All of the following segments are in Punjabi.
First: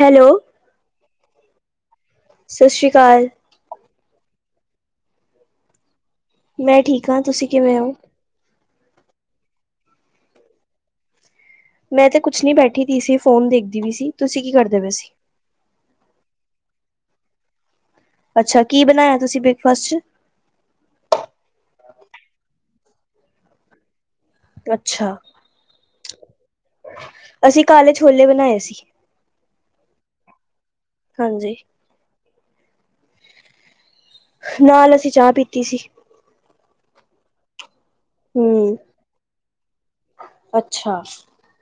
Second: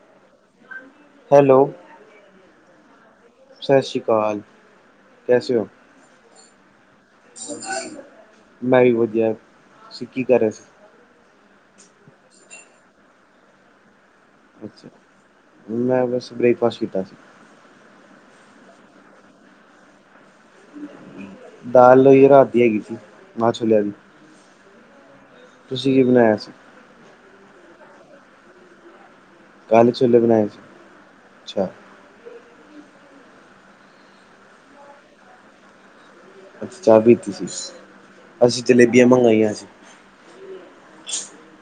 ਹੈਲੋ। ਹੈਲੋ। ਸ਼ਸ਼ੀ ਕਾਲ। ਸ਼ਸ਼ੀ ਕਾਲ, ਕੈਸੇ ਹੋ? ਮੈਂ ਠੀਕ ਆ। ਤੁਸੀਂ ਕਿਵੇਂ ਓ? ਮੈਂ ਵੀ ਵਧੀਆ। ਤੁਸੀਂ ਕੀ ਕਰ ਰਹੇ ਸੀ? ਮੈਂ ਤੇ ਕੁਛ ਨੀ ਬੈਠੀ ਦੀ ਸੀ, ਫੋਨ ਦੇਖਦੀ ਵੀ ਸੀ। ਤੁਸੀਂ ਕੀ ਕਰਦੇ ਅੱਛਾ ਵੈਸੇ? ਮੈਂ ਬੱਸ ਬ੍ਰੇਕਫਾਸਟ ਕੀਤਾ ਸੀ। ਅੱਛਾ ਕੀ ਬਣਾਇਆ ਤੁਸੀਂ ਬ੍ਰੇਕਫਾਸਟ 'ਚ'? ਦਾਲ ਹੋਈ ਰਾਤ ਦੀ ਹੈਗੀ ਸੀ, ਮਾਹ-ਛੋਲਿਆ ਦੀ। ਅੱਛਾ। ਤੁਸੀਂ ਕੀ ਬਣਾਇਆ ਸੀ? ਅਸੀਂ ਕਾਲੇ ਛੋਲੇ ਬਣਾਏ ਸੀ। ਕਾਲੇ ਛੋਲੇ ਬਣਾਏ ਸੀ, ਹਾਂਜੀ, ਅੱਛਾ। ਨਾਲ ਅਸੀਂ ਚਾਹ ਪੀਤੀ ਸੀ। ਅੱਛਾ, ਚਾਹ ਪੀਤੀ ਸੀ। ਅਸੀਂ ਹੂੰ, ਜਲੇਬੀਆਂ ਮੰਗਵਾਈਆਂ ਸੀ, ਅੱਛਾ।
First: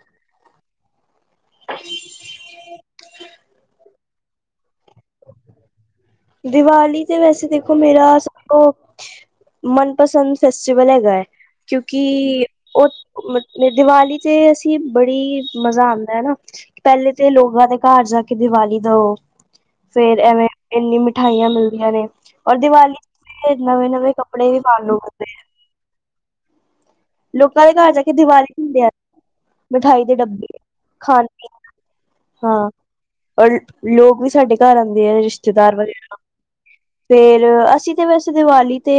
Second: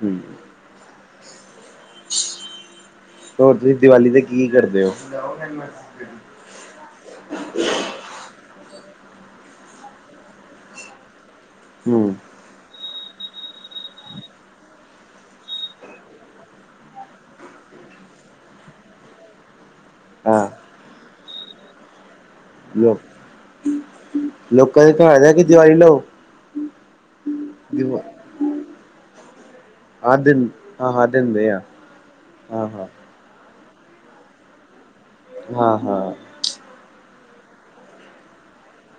ਹਮ। [inaudible] ਹੋਰ ਤੁਸੀਂ ਦੀਵਾਲੀ ਤੇ ਕੀ ਕਰਦੇ ਓ? ਦੀਵਾਲੀ ਤੇ ਵੈਸੇ ਦੇਖੋ, ਮੇਰਾ ਸਭ ਤੋ ਮਨਪਸੰਦ ਫੈਸਟੀਵਲ ਹੈਗਾ ਐ, ਹਮ ਕਿਉਂਕਿ ਉਹ ਮਤ ਦੀਵਾਲੀ ਤੇ ਅਸੀਂ ਬੜੀ ਮਜ਼ਾ ਆਂਦਾ ਨਾ। ਪਹਿਲੇ ਤੇ ਲੋਗਾ ਦੇ ਘਰ ਜਾ ਕੇ ਦੀਵਾਲੀ ਦਿਉ। ਫੇਰ ਹਾਂ ਐਵੇਂ ਇੰਨੀ ਮਿਠਾਈਆਂ ਮਿਲਦੀਆਂ ਨੇ ਔਰ ਲੋ ਦੀਵਾਲੀ ਤੇ ਨਵੇਂ-ਨਵੇਂ ਲੋਕਾਂ ਦੇ ਘਰ [unintelligible] ਦੀਵਾਲੀ [unintelligible] ਲੋਕਾਂ ਦੇ ਘਰ ਜਾ ਕੇ ਦੀਵਾਲੀ ਹੁੰਦੇ ਆ। ਮਿਠਾਈ ਦੇ ਹਾਂ ਡੱਬੇ ਦਿਨ ਹਾਂ ਹਾਂ ਖਾਣ ਦਿੰਦੇ -ਪੀਣ ਆ ਨੂੰ ਹਾਂ। ਔਰ ਲੋਕ ਵੀ ਸਾਡੇ ਘਰ ਆਉਂਦੇ ਆ ਰਿਸ਼ਤੇਦਾਰ ਹਾਂ ਹਾਂ ਵਗੈਰਾ ਫੇਰ ਅਸੀਂ ਤੇ ਵੈਸੇ ਦੀਵਾਲੀ ਤੇ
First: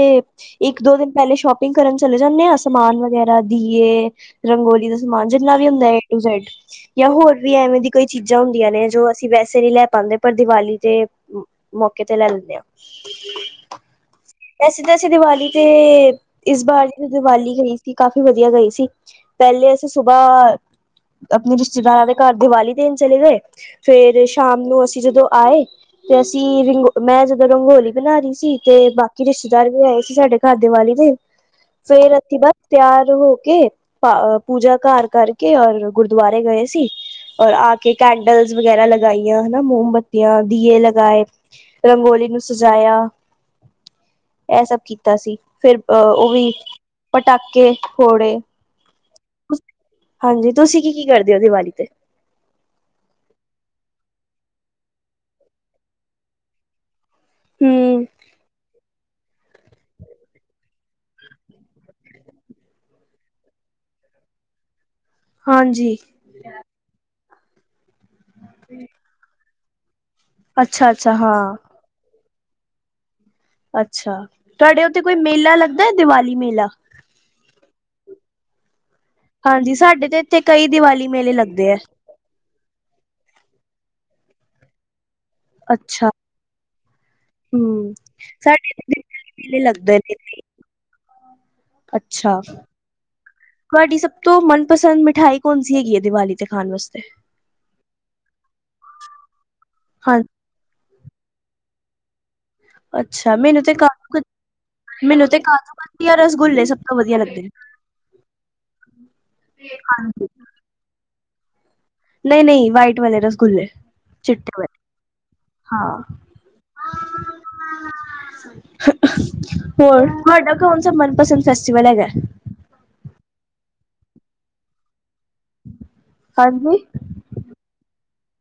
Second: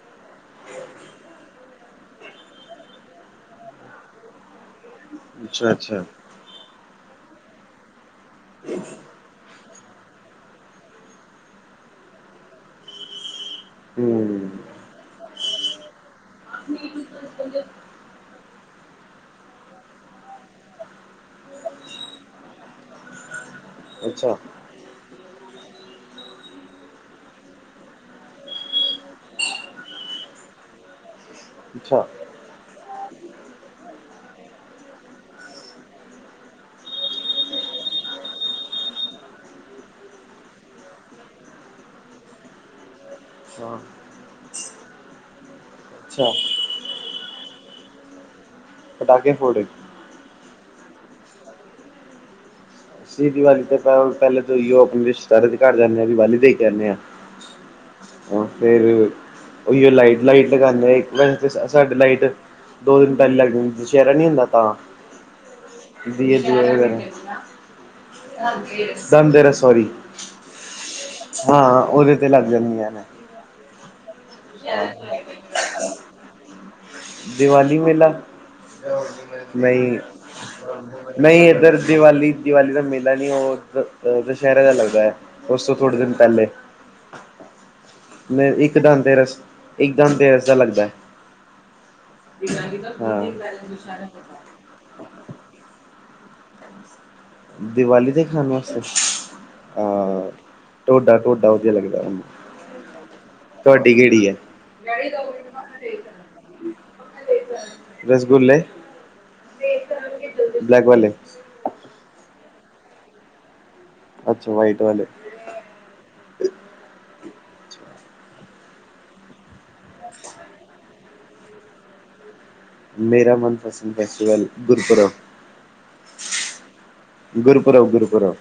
ਇੱਕ, ਦੋ ਦਿਨ ਪਹਿਲੇ ਸ਼ੋਪਿੰਗ ਕਰਨ ਚਲੇ ਜਾਂਨੇ ਆ। ਸਮਾਨ ਵਗੈਰਾ ਦੀਏ, ਰੰਗੋਲੀ ਦਾ ਸਮਾਨ ਜਿੰਨਾ ਵੀ ਅੱਛਾ ਹੁੰਦਾ ਏ ਅੱਛਾ ਟੂ ਜੈਡ। ਜਾਂ ਹੋਰ ਵੀ ਐਵੇਂ ਦੀ ਕਈ ਚੀਜ਼ਾਂ ਹੁੰਦੀਆਂ ਨੇ ਜੋ ਅਸੀਂ ਵੈਸੇ ਨਹੀਂ ਲੈ ਪਾਂਦੇ ਪਰ ਦੀਵਾਲੀ ਤੇ ਮੌਕੇ ਤੇ ਲੈ ਲੈਨੇ ਆ। [inaudible] ਹਮ। ਵੈਸੇ ਤਾਂ ਅਸੀ ਦੀਵਾਲੀ ਤੇ ਇਸ ਬਾਰ ਹੀ ਦੀਵਾਲੀ ਗਈ ਸੀ ਕਾਫ਼ੀ ਵਧੀਆ ਗਈ ਸੀ ਪਹਿਲੇ ਅਸੀਂ ਸੁਬਹ ਆਪਣੇ ਰਿਸ਼ਤੇਦਾਰਾਂ ਦੇ ਘਰ ਦੀਵਾਲੀ ਦੇਣ ਚਲੇ ਗਏ ਫੇਰ ਅੱਛਾ ਸ਼ਾਮ ਨੂੰ ਅਸੀਂ ਜਦੋਂ ਆਏ ਤੇ ਅਸੀਂ ਰੰਗੋ ਮੈਂ ਜਦੋਂ ਰੰਗੋਲੀ ਬਣਾ ਰਹੀ ਸੀ ਤੇ ਬਾਕੀ ਰਿਸ਼ਤੇਦਾਰ ਵੀ ਆਏ ਸੀ ਸਾਡੇ ਸਾਡੇ ਵਾਲੀ ਤੇ [inaudible] ਫਿਰ ਰਾਤੀ ਬਸ ਤਿਆਰ ਹੋ ਕੇ ਪੂਜਾ ਘਰ ਕਰਕੇ ਔਰ ਗੁਰਦੁਆਰੇ ਗਏ ਸੀ। ਔਰ ਆ ਕੇ ਕੈਂਡਲਸ ਵਗੈਰਾ ਲਗਾਈਆਂ ਹਨਾ ਮੋਮਬੱਤੀਆਂ, ਦੀਏ ਲਗਾਏ। ਰੰਗੋਲੀ ਨੂੰ ਸਜਾਇਆ। ਹਾਂ ਇਹ ਸਭ ਕੀਤਾ ਸੀ ਫਿਰ ਅੱਛਾ ਉਹੀ ਪਟਾਕੇ ਫੋੜੇ। ਪਟਾਕੇ ਫੋੜੇ। ਤੁਸੀਂ ਕੀ-ਕੀ ਕਰਦੇ ਹੋ? ਦੀਵਾਲੀ ਤੇ ਅਸੀ ਦੀਵਾਲੀ ਤੋ ਪਹਿਲੇ ਤੋਂ ਯੂ ਉਹ ਆਪਣੇ ਰਿਸ਼ਤੇਦਾਰਾ ਦੇ ਘਰ ਜਾਂਨੇ ਆ ਦੀਵਾਲੀ ਦੇ ਕੇ ਆਨੇ ਆ। ਹਮ [inaudible] ਹੁਣ ਫਿਰ। ਉਹੀਉ ਲਾਈਟ -ਲਾਈਟ ਲਗਾਉਂਦੇ ਆ ਇੱਕ ਦਿਨ 'ਚ' ਸਾਡੇ ਲਾਈਟ ਦੋ ਦਿਨ ਪਹਿਲੇ ਲੱਗ ਜਾਂਦੀ ਹੈ, ਦੁਸਿਹਰਾ ਨੀ ਹੁੰਦਾ ਤਾਂ। ਹਾਂਜੀ। [unintelligible] ਹੁੰਦੀ ਆ ਦੂਏ ਦਿਨ। [unintelligible] ਸੋਰੀ ਅੱਛਾ ਅੱਛਾ [inaudible] ਹਾਂ ਉਹਦੇ ਤੇ ਲੱਗ ਜਾਂਦੀਆਂ ਨੇ। ਅੱਛਾ ਤੁਹਾਡੇ ਉੱਥੇ ਕੋਈ ਮੇਲਾ ਲੱਗਦਾ ਦੀਵਾਲੀ ਮੇਲਾ। ਦੀਵਾਲ਼ੀ ਮੇਲਾ [unintelligible] ਹਾਂਜੀ ਨਹੀਂ- ਸਾਡੇ ਤੇ ਇੱਥੇ ਕਈ ਦੀਵਾਲੀ ਮੇਲੇ ਨਹੀਂ ਲੱਗਦੇ ਹੈ ਇੱਧਰ ਦੀਵਾਲੀ ਦੀਵਾਲੀ ਦਾ ਮੇਲਾ ਨੀ ਉਹ ਦੁਸਹਿਰੇ ਦਾ ਲੱਗਦਾ ਹੈ ਉਸ ਤੋਂ ਥੋੜੇ ਅੱਛਾ ਦਿਨ ਪਹਿਲੇ। ਹਮ। ਮ ਸਾਡੇ ਇੱਥੇ ਇੱਕਦਮ ਤੇ ਰਸ ਦੀਵਾਲੀ ਮੇਲੇ ਲੱਗਦੇ ਇੱਕਦਮ ਤੇ ਨੇ ਰਸ ਦਾ ਲੱਗਦਾ ਹੈ ਅੱਛਾ ਹਾਂ। ਤੋ ਮਨਪਸੰਦ ਮਿਠਾਈ ਕੌਣ ਸੀ ਹੈਗੀ ਹੈ, ਦੀਵਾਲੀ ਤੇ ਖਾਣ ਵਾਸਤੇ ਦੀਵਾਲੀ ਦੇ ਖਾਣ ਵਾਸਤੇ ਹਾਂ ਅਹ ਟੋਡਾ-ਟੋਡਾ ਵਧੀਆ ਲੱਗਦਾ ਮੈਨੂੰ ਅੱਛਾ ਮੈਨੂੰ ਤੇ ਤੁਹਾਡੀ ਕਾਫੀ ਕੁਝ ਕਿਹੜੀ ਹੈ ਮੈਨੂੰ ਤੇ ਕਾਜੂ ਕਤਰੀ ਜਾਂ ਰਸਗੁੱਲੇ ਸਭ ਤੋਂ ਵਧੀਆ ਲੱਗਦੇ ਰਸਗੁੱਲੇ ਫੇਅ ਖਾਣੀ। ਹਾਂਜੀ। ਵਗੈਬਲੇ ਲੈ ਨਹੀ-ਨਹੀ ਵਾਈਟ ਵਾਲੇ ਰਸਗੁੱਲੇ ਅੱਛਾ ਚਿੱਟੇ ਵਾਲ ਵਾਈਟ ਵਾਲੇ ਹਾਂ। ਹੋਰ ਤੁਹਾਡਾ ਕੌਣ ਸ ਮਨਪਸੰਦ ਫੈਸਟੀਵਲ ਹੈਗਾ। ਮੇਰਾ ਮਨਪਸੰਦ ਫੈਸਟੀਵਲ ਗੁਰਪੁਰਬ ਹਾਂਜੀ ਗੁਰਪੁਰਬ ਗੁਰਪੁਰਬ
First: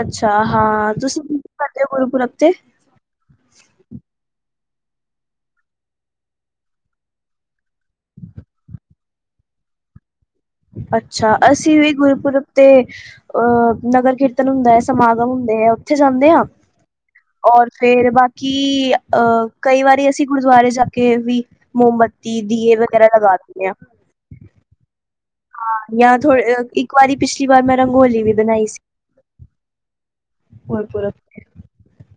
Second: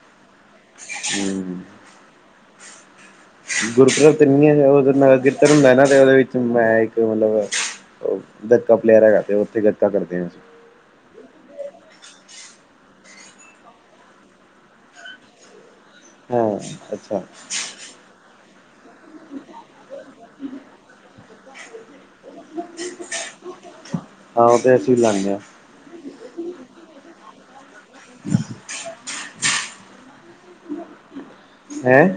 ਅੱਛਾ ਹਾਂ, ਤੁਸੀਂ ਕੀ-ਕੀ ਕਰਦੇ ਹੋ ਗੁਰੂਪੁਰਬ 'ਤੇ ਗੁਰਪੂਰਬ ਨਹੀਂ ਉਹ ਨ ਕਿਰਤਰ ਹੁੰਦਾ ਨਾ ਤੇ ਉਹਦੇ ਵਿੱਚ ਮੈਂ ਇੱਕ ਮਤਲਬ ਉਹ [unintelligible] ਪਲੇਅਰ ਹੈਗਾ ਤੇ ਉੱਥੇ [unintelligible] ਕਰਦੇ ਆ ਅਸੀਂ ਅੱਛਾ, ਅਸੀਂ ਵੀ ਗੁਰਪੁਰਬ 'ਤੇ ਅ ਨਗਰ ਕੀਰਤਨ ਹੁੰਦਾ ਐ, ਸਮਾਗਮ ਹੁੰਦੇ ਐ। ਇੱਥੇ ਜਾਂਦੇ ਆ ਹਾਂ ਅੱਛਾ ਔਰ ਫੇਰ ਬਾਕੀ ਅਹ ਕਈ ਵਾਰੀ ਅਸੀਂ ਗੁਰਦੁਆਰੇ ਜਾ ਕੇ ਵੀ ਮੋਮਬੱਤੀ, ਦੀਏ ਵਗੈਰਾ ਲਗਾ ਦਿਣੇ ਆ ਹਾਂ, ਉਹ ਤੇ ਅਸੀਂ ਲਾਣੇ ਆ ਹਾਂ ਜਾਂ ਥੋੜੇ ਇੱਕ ਵਾਰੀ ਪਿਛਲੀ ਵਾਰ ਮੈਂ ਰੰਗੋਲੀ ਵੀ ਬਣਾਈ ਸੀ। ਗੁਰਪੂਰਬ ਹੈਅ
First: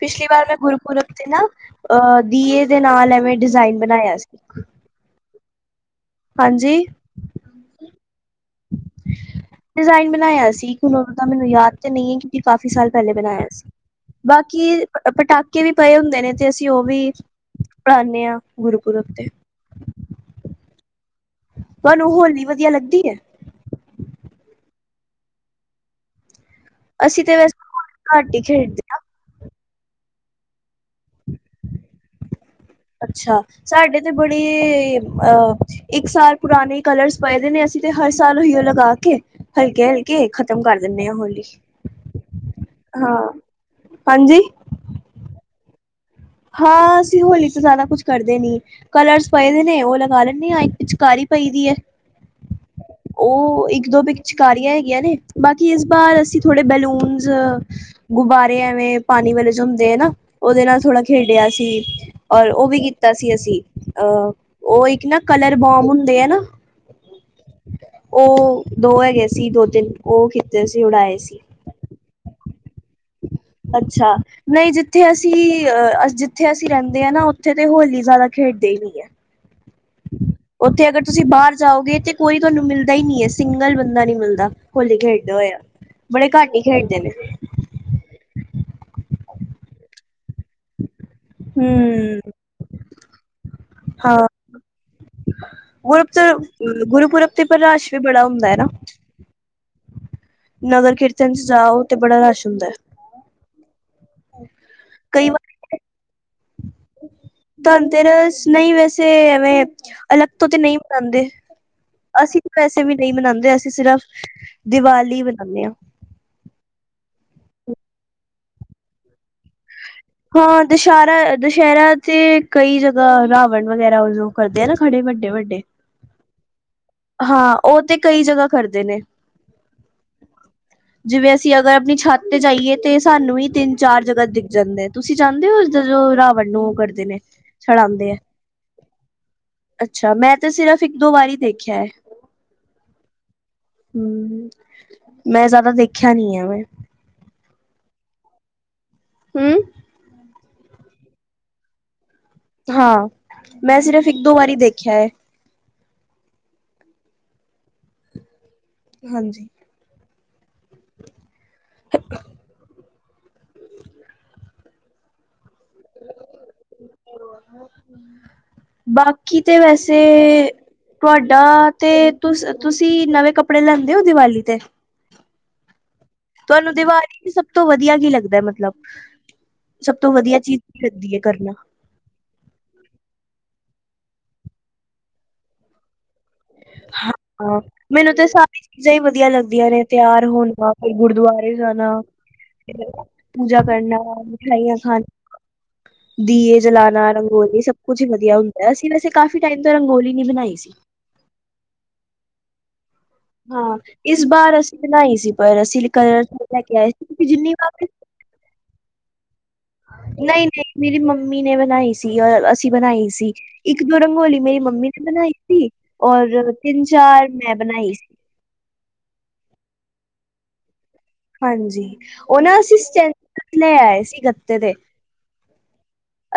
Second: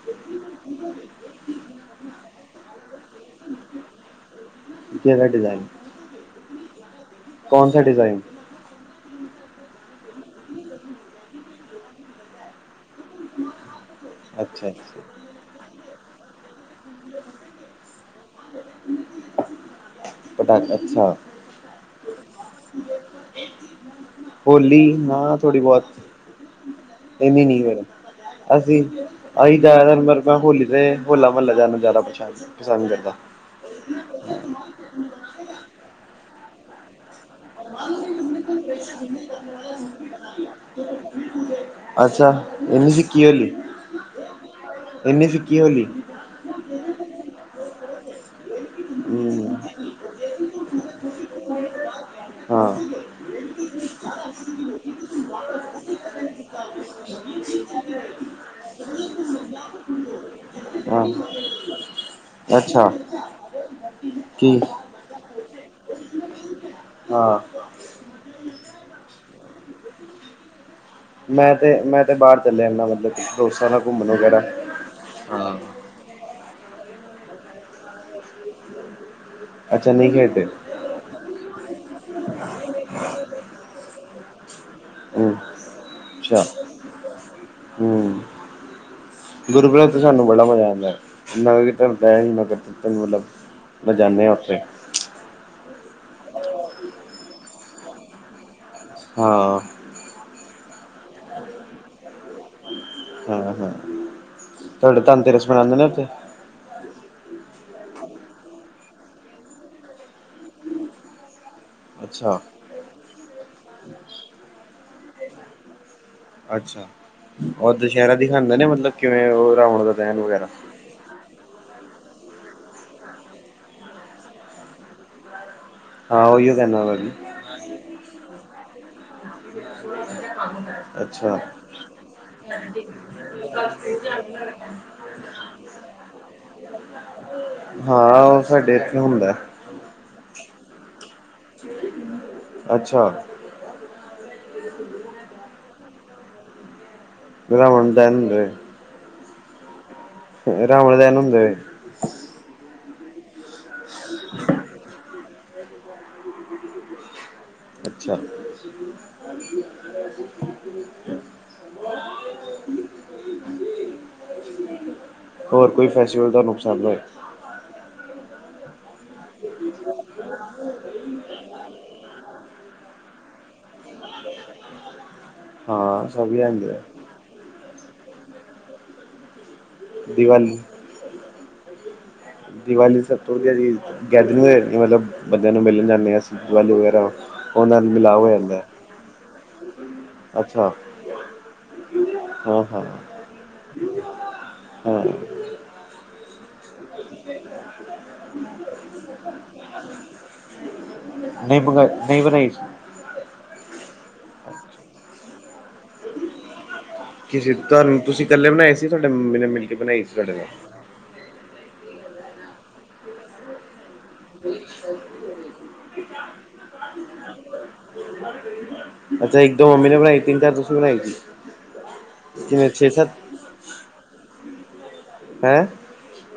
ਪਿਛਲੀ ਵਾਰ ਮੈਂ ਗੁਰੂਪੁਰਬ ਤੇ ਨਾ ਅਹ ਦੀਏ ਦੇ ਨਾਲ ਐਵੇਂ ਡਿਜ਼ਾਇਨ ਬਣਾਇਆ ਸੀ ਕਿਹੜਾ ਡਿਜ਼ਾਈਨ ਹਾਂਜੀ। ਕੌਣ ਸਾ ਡਿਜ਼ਾਈਨ ਡਿਜ਼ਾਇਨ ਬਣਾਇਆ ਸੀ, ਹੁਣ ਉਹ ਤਾਂ ਮੈਨੂੰ ਯਾਦ ਤੇ ਨਹੀਂ ਐ ਕਿ ਕੀ ਕਾਫ਼ੀ ਸਾਲ ਪਹਿਲੇ ਬਣਾਇਆ ਸੀ, ਅੱਛਾ ਬਾਕੀ ਅੱਛਾ ਪਟਾਕੇ ਵੀ ਪਏ ਹੁੰਦੇ ਨੇ ਤੇ ਅਸੀਂ ਉਹ ਵੀ, ਪੜਾਉਂਦੇ ਆ ਗੁਰੂਪੁਰਬ ਤੇ ਪਤਾ, ਅੱਛਾ। ਤੁਹਾਨੂੰ ਹੌਲੀ ਵਧੀਆ ਲੱਗਦੀ ਏ? ਹੋਲੀ, ਨਾ ਥੋੜੀ ਬਹੁਤ ਅਸੀਂ ਤੇ ਇਹਨੀ ਨੀ ਵੈਸੇ ਫੇਰ ਹੋਲੀ ਘੱਟ ਹੀ ਅਸੀਂ ਖੇਡਦੇ ਹਾਂ। ਅਸੀ ਜਾ ਮੈਂ ਹੋਲੀ ਤੇ ਹੋਲਾ-ਮਹੱਲਾ ਜਾਣਾ ਜ਼ਿਆਦਾ ਪਸੰਦ ਪਸੰਦ ਕਰਦਾ ਅੱਛਾ, ਸਾਡੇ ਤੇ ਬੜੇ, ਅਹ ਇੱਕ ਸਾਲ ਪੁਰਾਣੇ ਕਲਰਸ ਪਏਦੇ ਨੇ ਅਸੀਂ ਤੇ ਹਰ ਸਾਲ ਉਹੀ ਉਹ ਲਗਾ ਕੇ ਹਲਕੇ-ਹਲਕੇ ਖ਼ਤਮ ਕਰ ਦਿੰਦੇ ਆ ਹੋਲੀ ਅੱਛਾ, ਇਹਨੀ ਹਾਂ ਫਿੱਕੀ ਹੋਲੀ, ਹਾਂਜੀ ਇਹਨੀ ਫਿੱਕੀ ਹੋਲੀ ਹਾਂ, ਅਸੀਂ ਹੋਲੀ ਤੋਂ ਜ਼ਿਆਦਾ ਕੁੱਛ ਕਰਦੇ ਨੀ ਕਲਰਸ ਹਮ ਪਏਦੇ ਨੇ ਉਹ ਲਗਾ ਲੈਂਣੇ ਆ ਇੱਕ ਪਿਚਕਾਰੀ ਪਈ ਦੀ ਐ ਹਾਂ। ਉਹ ਇੱਕ-ਦੋ ਪਿਕਚਕਾਰੀਆਂ ਹੈਗੀਆਂ ਨੇ ਬਾਕੀ ਇਸ ਬਾਰ ਅਸੀਂ ਥੋੜੇ ਬੈਲੂਨਜ ਗੁਬਾਰੇ ਐਵੇਂ ਪਾਣੀ ਵੇਲੇ ਜੋ ਹੁੰਦੇ ਐ ਨਾ ਉਹਦੇ ਨਾਲ ਥੋੜਾ ਹਾਂ ਗਿਆ ਆ ਸੀ ਔਰ ਉਹ ਵੀ ਅੱਛਾ ਕੀਤਾ ਸੀ, ਅਸੀਂ ਅਹ ਕੀ ਉਹ ਇੱਕ ਨਾ ਕਲਰ ਬੋਮ ਹੁੰਦੇ ਆ ਨਾ ਹਾਂ। ਉਹ ਦੋ ਹੈਗੇ ਸੀ ਦੋ-ਤਿੰਨ ਉਹ ਕੀਤੇ ਸੀ ਉਡਾਏ। ਮੈਂ ਤੇ ਮੈਂ ਤੇ ਬਾਹਰ ਚੱਲਿਆ ਜਾਂਦਾ ਮਤਲਬ ਦੋਸਤਾਂ ਨਾਲ ਘੁੰਮਣ ਅੱਛਾ, ਵਗੈਰਾ ਨਹੀਂ ਜਿੱਥੇ ਅਸੀਂ ਹਾਂ ਅਹ ਅ ਜੀ ਜਿੱਥੇ ਅਸੀਂ ਰਹਿੰਦੇ ਆ ਨਾ ਉੱਥੇ ਤੇ ਹੋਲੀ ਜ਼ਿਆਦਾ ਖੇਡੇ ਈ ਨਹੀਂ। ਹੈ ਅੱਛਾ ਨਹੀਂ ਖੇਡਦੇ। ਉੱਥੇ ਅਗਰ ਤੁਸੀਂ ਬਾਹਰ ਜਾਓਗੇ ਤੇ ਕੋਈ ਤੁਹਾਨੂੰ ਮਿਲਦਾ ਹੀ ਨਹੀ ਐ ਸਿੰਗਲ ਬੰਦਾ ਨਹੀ ਮਿਲਦਾ। ਹੋਲੀ ਖੇਡਦੇ ਹਮ ਹੋਇਆ, ਬੜੇ ਅੱਛਾ ਘੱਟ ਹੀ ਖੇਡਦੇ ਨੇ। ਹਮ, ਗੁਰੂ ਗ੍ਰੰਥ ਤੇ ਸਾਨੂੰ ਬੜਾ ਮਜ਼ਾ ਆਂਦਾ। ਲੱਗਦੇ ਟਾਈਮ, ਟਾਈਮ ਹੂੰ ਹੀ ਲੱਗਜੂ, ਬੱਸ ਜਾਨੇ ਹਾਂ ਉੱਥੇ। ਗੁਰਬ ਤੋਂ ਗੁਰਪੂਰਬ ਤੇਪਰ ਰਸ਼ ਵੀ ਬੜਾ ਹੁੰਦਾ ਐ ਨਾ। ਹਾਂ। ਨਗਰ ਕੀਰਤਨ ਚ ਜਾਓ ਤੇ ਬੜਾ ਰਸ਼ ਹੁੰਦਾ। ਹਮ ਹਾਂ ਤੁਹਾਡੇ ਧਨ ਕਈ ਤੇ ਰਸ ਵਾਰ ਮਨਾਂਦੇ ਦੇ ਨੇ ਇੱਥੇ। ਧਨ ਤੇ ਰਸ ਨਹੀਂ ਵੈਸੇ ਐਵੇਂ ਅਲੱਗ ਤੋਂ ਤੇ ਨਹੀਂ ਮਨਾਂਦੇ। ਅਸੀਂ ਅੱਛਾ ਤਾਂ ਵੈਸੇ ਵੀ ਨਹੀਂ ਮਨਾਂਦੇ ਅਸੀਂ ਸ਼ਿਰਫ ਦੀਵਾਲੀ ਮਨਾਉਂਦੇ ਹਾਂ। ਅੱਛਾ ਔਰ ਦੁਸਹਿਰਾ ਦਿਖਾਦੇ ਨੇ ਮਤਲਬ ਕਿਵੇਂ ਉਹ ਰਾਵਣ ਦਾ ਦਹਿਣ ਵਗੈਰਾ ਹਾਂ ਦੁਸਹਿਰਾ -ਦੁਸਹਿਰਾ ਤੇ ਕਈ ਜਗ੍ਹਾ ਰਾਵਣ ਵਗੈਰਾ ਉਦੋਂ ਕਰਦੇ ਆ ਨਾ ਖੜੇ ਵੱਡੇ -ਵੱਡੇ। ਹਾਂ ਉਹੀਓ ਕਹਿਣਾ ਮੈਂ ਵੀ। ਹਾਂ ਉਹ ਤੇ ਕਈ ਜਗ੍ਹਾ ਕਰਦੇ ਨੇ। [unintelligible] ਜਿਵੇਂ ਅਸੀਂ ਅਗਰ ਆਪਣੀ ਛੱਤ ਤੇ ਜਾਈਏ ਸਾਨੂੰ ਵੀ ਤਿੰਨ-ਚਾਰ ਜਗ੍ਹਾ ਦੇ ਜਾਂਦੇ ਤੁਸੀਂ ਜਾਦੇ ਹੋ ਜਦੋਂ ਰਾਵਣ ਨੂੰ ਉਹ ਕਰਦੇ ਨੇ ਸੜਾਂਦੇ ਆ। ਫਿਰ ਕੀ ਹੁੰਦਾ? ਅੱਛਾ, ਮੈਂ ਤੇ ਸਿਰਫ਼ ਇੱਕ- ਦੋ ਵਾਰੀ ਦੇਖਿਆ ਹੈ। ਅੱਛਾ ਹਮ, ਮੈਂ ਜ਼ਿਆਦਾ ਦੇਖਿਆ ਨੀ ਆ ਐਵੇਂ। ਰਾਵਣ ਦਹਿਨ ਹੁੰਦਾ। ਹਮ। ਰਾਵਣ ਦਹਿਨ ਹੁੰਦਾ। ਹਾਂ ਮੈਂ ਸਿਰਫ਼ ਇੱਕ ਦੋ ਵਾਰੀ ਦੇਖਿਆ ਹੈ। ਅੱਛਾ‌। ਹਾਂਜੀ। [unintelligible] [unintelligible] ਹੋਰ ਕੋਈ ਫੈਸਟੀਵਲ ਤੁਹਾਨੂੰ ਪਸੰਦ ਆ। [inaudible] ਬਾਕੀ ਤੇ ਵੈਸੇ ਤੁਹਾਡਾ ਤੇ ਤੁ ਤੁਸੀਂ ਨਵੇਂ ਕੱਪ ਕੱਪੜੇ ਲੈਂਦੇ ਹੋ ਦੀਵਾਲੀ ਤੇ ਹਾਂ ਸਭ ਹੀ ਤੁਹਾਨੂੰ ਆਉਂਦੇ ਆ ਦੀਵਾਲੀ ਸਭ ਤੋਂ ਵਧੀਆ ਕੀ ਲੱਗਦਾ ਮਤਲਬ ਸਭ ਤੋਂ ਵਧੀਆ ਚੀਜ਼ ਦੀਵਾਲੀ ਕੀ ਲੱਗਦੀ ਹੈ ਕਰਨਾ। ਦੀਵਾਲੀ ਸਭ ਤੋਂ ਵਧੀਆ ਜੀ ਗੈਦਰਿੰਗ ਮਤਲਬ ਬੰਦਿਆਂ ਨੂੰ ਮਿਲਣ ਜਾਂਦੇ ਆ ਅਸੀਂ ਵੈਲੂ ਵਗੈਰਾ ਉਹਨਾਂ ਨੂੰ ਮਿਲਾਵ ਹੋ ਜਾਂਦਾ। ਜੇ ਹੀ ਵਧੀਆ ਲੱਗਦੀਆਂ ਨੇ ਤਿਆਰ ਅੱਛਾ ਹੋਣਾ ਫਿਰ ਗੁਰਦੁਆਰੇ ਜਾਣਾ। ਹਾਂ ਹਾਂ ਪੂਜਾ ਕਰਨਾ ਮਿਠਾਈਆਂ ਹਾਂ ਖਾਣਾ। [inaudible] ਦੀਏ ਜਲਾਨਾ ਰੰਗੋਲੀ ਸਭ ਕੁਝ ਹੀ ਵਧੀਆ ਹੁੰਦਾ, ਅਸੀਂ ਵੈਸੇ ਕਾਫੀ ਟਾਈਮ ਤੋਂ ਰੰਗੋਲੀ ਨੀ ਬਣਾਈ ਸੀ। ਨਹੀਂ ਬਗਾ ਨਹੀਂ ਬਣਾਈ ਸੀ। ਹਾਂ ਇਸ ਵਾਰ ਅਸੀਂ ਬਣਾਈ ਸੀ ਪਰ ਅਸੀਂ ਕਲਰ ਲੈ ਕੇ ਆਏ ਸੀ ਕਿਉਂ ਕਿਸੇ ਜਿੰਨੀ ਵਾਰ ਤੁਹਾਨੂੰ ਤੁਸੀਂ ਇਕੱਲੇ ਬਣਾਏ ਸੀ ਸੋਡੇ ਮੰਮੀ ਨੇ ਮਿਲ ਕੇ ਬਣਾਈ ਸੀ ਤੁਹਾਡੇ ਨਹੀਂ- ਨਾਲ ਨਹੀਂ ਮੇਰੀ ਮੰਮੀ ਨੇ ਬਣਾਈ ਸੀ ਔਰ ਅਸੀਂ ਬਣਾਈ ਸੀ ਇੱਕ- ਦੋ ਰੰਗੋਂ [unintelligible] ਔਰ ਤਿੰਨ ਚਾਰ ਮੈਂ ਬਣਾਈ ਸੀ। ਅੱਛਾ ਇੱਕ- ਦੋ ਮੰਮੀ ਨੇ ਬਣਾਈ। ਤਿੰਨ- ਚਾਰ ਤੁਸੀ ਬਣਾਈ ਤੀ। ਹਾਂਜੀ ਉਹ ਨਾ ਅਸੀਂ ਸਟੈਂ [unintelligible] ਲੈ ਆਏ ਸੀ ਗੱਤੇ ਦੇ। ਹੈਂ।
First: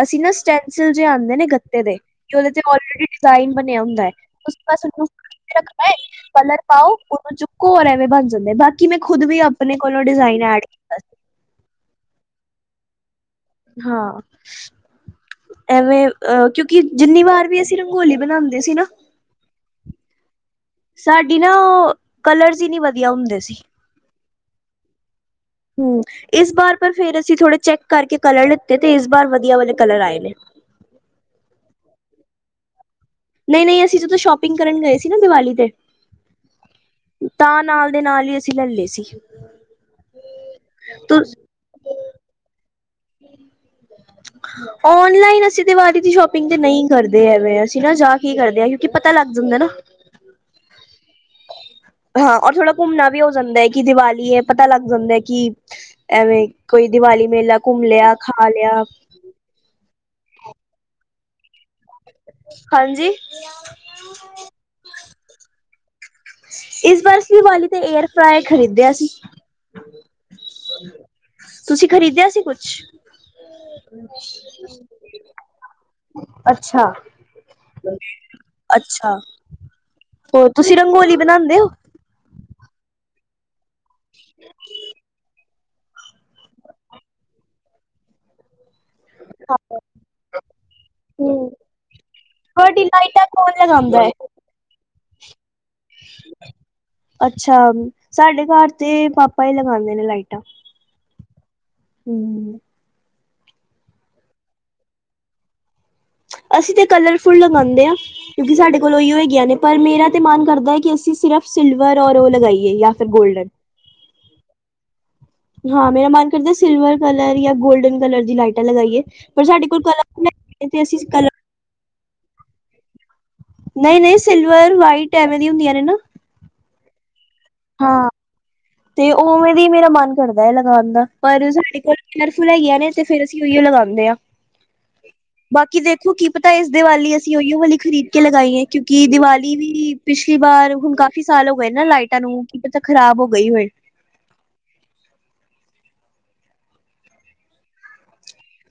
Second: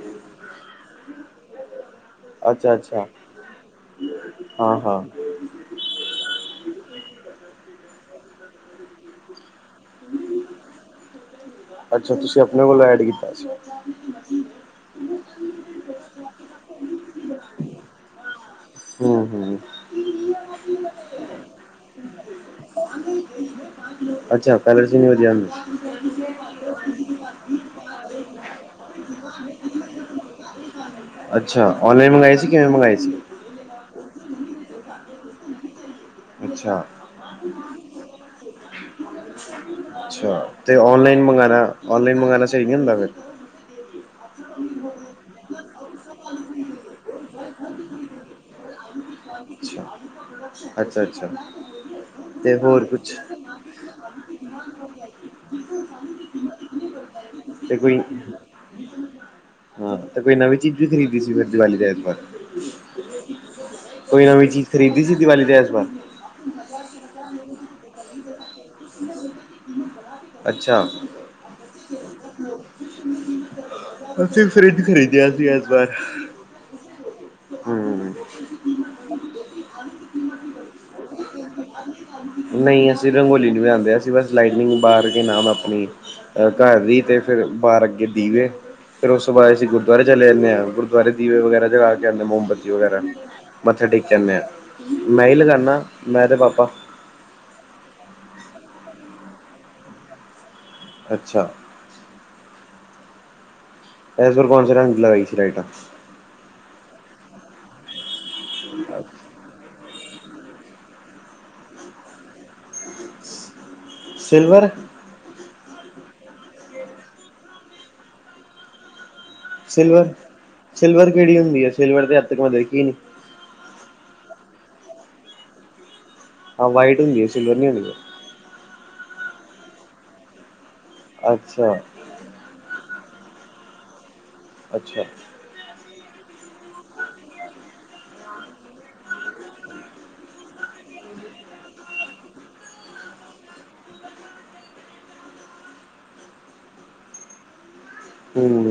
ਅਸੀਂ ਨਾ ਸਟੈਂਸਿਲ ਜਿਹੇ ਆਉਂਦੇ ਨੇ ਗੱਤੇ ਦੇ ਉਹਦੇ ਤੇ ਅੱਛਾ ਔਲਰੇਡੀ ਅੱਛਾ ਡਿਜ਼ਾਇਨ ਬਣਿਆ ਹੁੰਦਾ ਹੈ ਉਸ ਹਾਂ [unintelligible] ਹਾਂ ਸਓਨੂੰ ਰੱਖਣਾ ਏ। ਕਲਰ ਪਾਓ ਉਹਨੂੰ ਚੁੱਕੋ ਐਵੇਂ ਬਣ ਜਾਂਦੇ ਬਾਕੀ ਮੈਂ ਖੁਦ ਵੀ ਆਪਣੇ ਕੋਲੋਂ ਡਿਜ਼ਾਇਨ ਐਡ ਕੀਤਾ ਅੱਛਾ ਤੁਸੀਂ ਆਪਣੇ ਕੋਲੋਂ ਐਡ ਕੀਤਾ। ਸੀ ਹਾਂ। ਐਵੇਂ, ਅਹ ਕਿਉਂਕਿ ਜਿੰਨੀ ਵਾਰ ਵੀ ਅਸੀਂ ਰੰਗੋਲੀ ਬਣਾਉਂਦੇ ਸੀ ਨਾ ਹਮ- ਹਮ। ਸਾਡੀ ਨਾ, ਉਹ ਕਲਰਸ ਨੀ ਵਧੀਆ ਹੁੰਦੇ ਸੀ। ਅੱਛਾ ਕਲਰਸ ਨੀ ਵਧੀਆ ਹੁੰਦੇ। ਹਮ ਇਸ ਬਾਰ ਪਰ ਫੇਰ ਅਸੀਂ ਥੋੜੇ ਚੈੱਕ ਕਰਕੇ ਕਲਰ ਲਿੱਤੇ ਤੇ ਇਸ ਬਾਰ ਵਧੀਆ ਵਾਲੇ ਕਲਰ ਆਏ ਨੇ। ਅੱਛਾ ਔਨਲਾਈਨ ਮੰਗਵਾਏ ਸੀ ਕਿਵੇਂ ਮੰਗਵਾਏ ਸੀ। ਨਹੀਂ- ਨਹੀਂ ਅਸੀਂ ਜਦੋਂ ਸ਼ੋਪਿੰਗ ਕਰਨ ਗਏ ਸੀ ਨਾ ਦੀਵਾਲੀ ਤੇ। ਅੱਛਾ। ਤਾਂ ਨਾਲ ਦੇ ਨਾਲ ਹੀ ਅਸੀਂ ਲੈ ਲਏ ਸੀ [unintelligible] ਅੱਛਾ, ਤੇ ਔਨਲਾਈਨ ਤੁ ਮੰਗਾਣਾ। ਔਨਲਾਈਨ ਮੰਗਵਾਉਣਾ ਸਹੀ ਨਹੀਂ ਹੁੰਦਾ ਫਿਰ [unintelligible] ਔਨਲਾਈਨ ਅਸੀਂ ਤੇ ਦਿਵਾਲੀ ਦੀ ਸ਼ੋਪਿੰਗ ਤੇ ਨਹੀਂ ਕਰਦੇ ਐਮੇ ਅਸੀਂ ਨਾ ਜਾ ਕੇ ਹੀ ਕਰਦੇ ਹਾਂ ਕਿਉਂਕਿ ਪਤਾ ਲੱਗ ਜਾਂਦਾ ਨਾ। ਅੱਛਾ ਅੱਛਾ- ਅੱਛਾ। ਹਾਂ ਔਰ ਤੇ ਥੋੜ੍ਹਾ ਹੋਰ ਘੁੰਮਣਾ ਕੁਛ ਵੀ ਹੋ ਜਾਂਦਾ ਹੈ ਕਿ ਦੀਵਾਲੀ ਹੈ ਪਤਾ ਲੱਗ ਜਾਂਦਾ ਹੈ ਕਿ ਐਵੇਂ ਕੋਈ ਦੀਵਾਲੀ ਮੇਲਾ ਤੇ ਘੁੰਮ ਕੋਈ ਲਿਆ ਖਾ ਲਿਆ। ਹਾਂ ਤੇ ਕੋਈ ਨਵੀਂ ਚੀਜ਼ ਵੀ ਖਰੀਦੀ ਸੀ ਫਿਰ ਦੀਵਾਲੀ ਦੇ ਐਤਵਾਰ। ਹਾਂਜੀ। ਕੋਈ ਨਵੀਂ ਚੀਜ਼ ਖਰੀਦੀਸੀ ਦੀਵਾਲੀ ਤੇ ਐਸਵਾਰ। ਇਸ ਵਾਰ ਅਸੀਂ ਦਿਵਾਲੀ ਤੇ ਏਅਰ ਫ੍ਰਏ ਖਰੀਦਿਆ ਸੀ। ਅੱਛਾ। ਤੁਸੀਂ ਖ਼ਰੀਦਿਆ ਸੀ ਕੁਛ? ਅਸੀਂ ਫਰਿੱਜ ਖਰੀਦਿਆ ਸੀ ਇਸ ਵਾਰ। ਅੱਛਾ, ਹੂੰ ਅੱਛਾ, ਹੋਰ ਤੁਸੀਂ ਰੰਗੋਲੀ ਬਣਾਉਂਦੇ ਹੋ। ਨਹੀਂ ਅਸੀਂ ਰੰਗੋਲੀ ਨੀ ਬਣਾਉਂਦੇ ਅਸੀਂ ਬਸ ਲਾਈਟਨਿੰਗ ਬਾਹਰ ਕੇ ਨਾਮ ਆਪਣੀ ਘਰ ਦੀ ਅਤੇ ਫਿਰ ਬਾਹਰ ਅੱਗੇ ਦੀਵੇ ਫਿਰ ਉਸ ਤੋਂ ਬਾਅਦ ਅਸੀਂ ਗੁਰਦੁਆਰੇ ਚਲੇ ਜਾਂਦੇ ਹਾਂ ਗੁਰੁਆਰੇ ਦੀਵੇ ਵਗੈਰਾ ਜਗਾ ਕੇ ਆਉਂਦੇ ਮੋਮਬੱਤੀ ਤੁਹਾਡੀ ਵਗੈਰਾ ਲਾਈਟਾਂ ਕੌਣ ਮੱਥਾ ਲਗਾਉਂਦਾ ਹੈ ਟੇਕ ਆਦੇ ਆ, ਮੈਂ ਹੀ ਲਗਾਨਾ, ਮੈਂ ਤੇ ਪਾਪਾ। ਅੱਛਾ, ਸਾਡੇ ਘਰ ਤੇ ਪਾਪਾ ਹੀ ਲਗਾਉਂਦੇ ਨੇ ਲਾਈਟਾਂ। ਅੱਛਾ, ਹਮ ਐਸ ਵਾਰ ਕੌਣ ਸੇ ਰੰਗ ਕੀ ਲਗਾਈ ਸੀ ਲਾਈਟਾ। ਅਸੀਂ ਤੇ ਕਲਰਫੁੱਲ ਲਗਾਉਂਦੇ ਹਾਂ। ਸਾਡੇ ਕੋਲ ਉਹੀ ਹੈਗੀਆਂ ਨੇ ਪਰ ਮੇਰਾ ਤੇ ਮਨ ਕਰਦਾ ਹੈ ਕਿ ਸਿਰਫ ਸਿਲਵਰ ਔਰ ਉਹ ਲਗਾਈਏ ਜਾਂ ਫਿਰ ਗੋਲਡਨ। ਸਿਲਵਰ। ਹਾਂ ਮੇਰਾ ਮਨ ਕਰਦਾ ਸਿਲਵਰ ਕਲਰ ਜਾਂ ਗੋਲਡਨ ਕਲਰ ਦੀ ਲਾਈਟਾਂ ਲਗਾਈਏ। ਪਰ ਸਾਡੇ ਕੋਲ ਸਿਲਵਰ, ਕਲਰ ਤੇ ਅਸੀਂ ਸਿਲਵਰ ਕਲਰ ਕਿਹੜੀ ਹੁੰਦੀ ਹੈ ਸਿਲਵਰ ਤੇ ਅੱਜ ਤੱਕ ਮੈਂ ਦੇਖੀ ਨੀ। ਨਹੀਂ- ਨਹੀਂ ਸਿਲਵਰ ਵਾਈਟ ਐਵੇਂ ਦੀਆਂ ਹੁੰਦੀਆਂ ਨੇ ਨਾ। ਹਾਂ ਵਾਈਟ ਹੁੰਦੀ ਹੈ ਸਿਲਵਰੀ ਨੀ ਹੁੰਦੀ। ਹਾਂ ਤੇ ਉਵੇਂ ਦੀ ਮੇਰਾ ਮਨ ਕਰਦਾ ਹੈ ਲਗਾਉਣ ਦਾ ਪਰ ਅੱਛਾ ਸਾਡੇ ਘਰ ਕਲਰਫੁਲ ਹੈਗੀਆਂ ਨੇ ਫ਼ਿਰ ਅਸੀਂ ਉਹੀਓ ਲਗਾਉਂਦੇ ਹਾਂ। ਅੱਛਾ। ਬਾਕੀ ਦੇਖੋ, ਕੀ ਪਤਾ ਇਸ ਦੀਵਾਲੀ ਅਸੀਂ ਉਹੀਓ ਵਾਲੀ ਖਰੀਦ ਕੇ ਲਗਾਈ ਹੈ ਕਿਉਂਕਿ ਦੀਵਾਲੀ ਵੀ ਪਿਛਲੀ ਵਾਰ ਹੁਣ ਕਾਫ਼ੀ ਸਾਲ ਹੋ ਗਏ ਨਾ ਲਾਈਟਾਂ ਨੂੰ ਕੀ ਪਤਾ ਖ਼ਰਾਬ ਹੋ ਗਈ ਹੋਏ। ਹਮ।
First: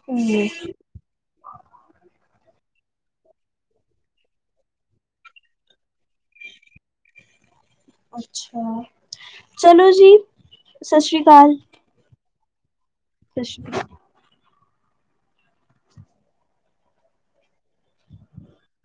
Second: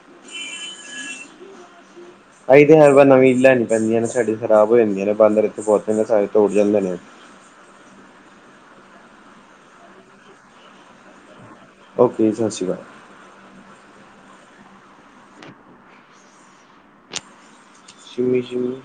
[unintelligible] ਅਹੀ ਤੇ ਹੈਗਾ ਨਵੀਂ ਲੈਣੀ ਪੈਂਦੀਆਂ ਨੇ, ਸਾਡੇ ਖਰਾਬ ਹੋ ਜਾਂਦੀਆਂ ਨੇ, ਬਾਂਦਰ ਇੱਥੇ ਬਹੁਤ ਨੇ ਸਾਰੇ ਤੋੜ ਜਾਂਦੇ ਨੇ। ਅੱਛਾ, ਚਲੋ ਜੀ। ਸ਼ਸ਼ਰੀਕਾਲ। ਓਕੇ ਜੀ ਸ਼ਸ਼ਰੀਕਾਲ। ਸਸ਼੍ਰੀ ਕਾਲ। ਸਿੰਮੀ-ਸਿੰਮੀ।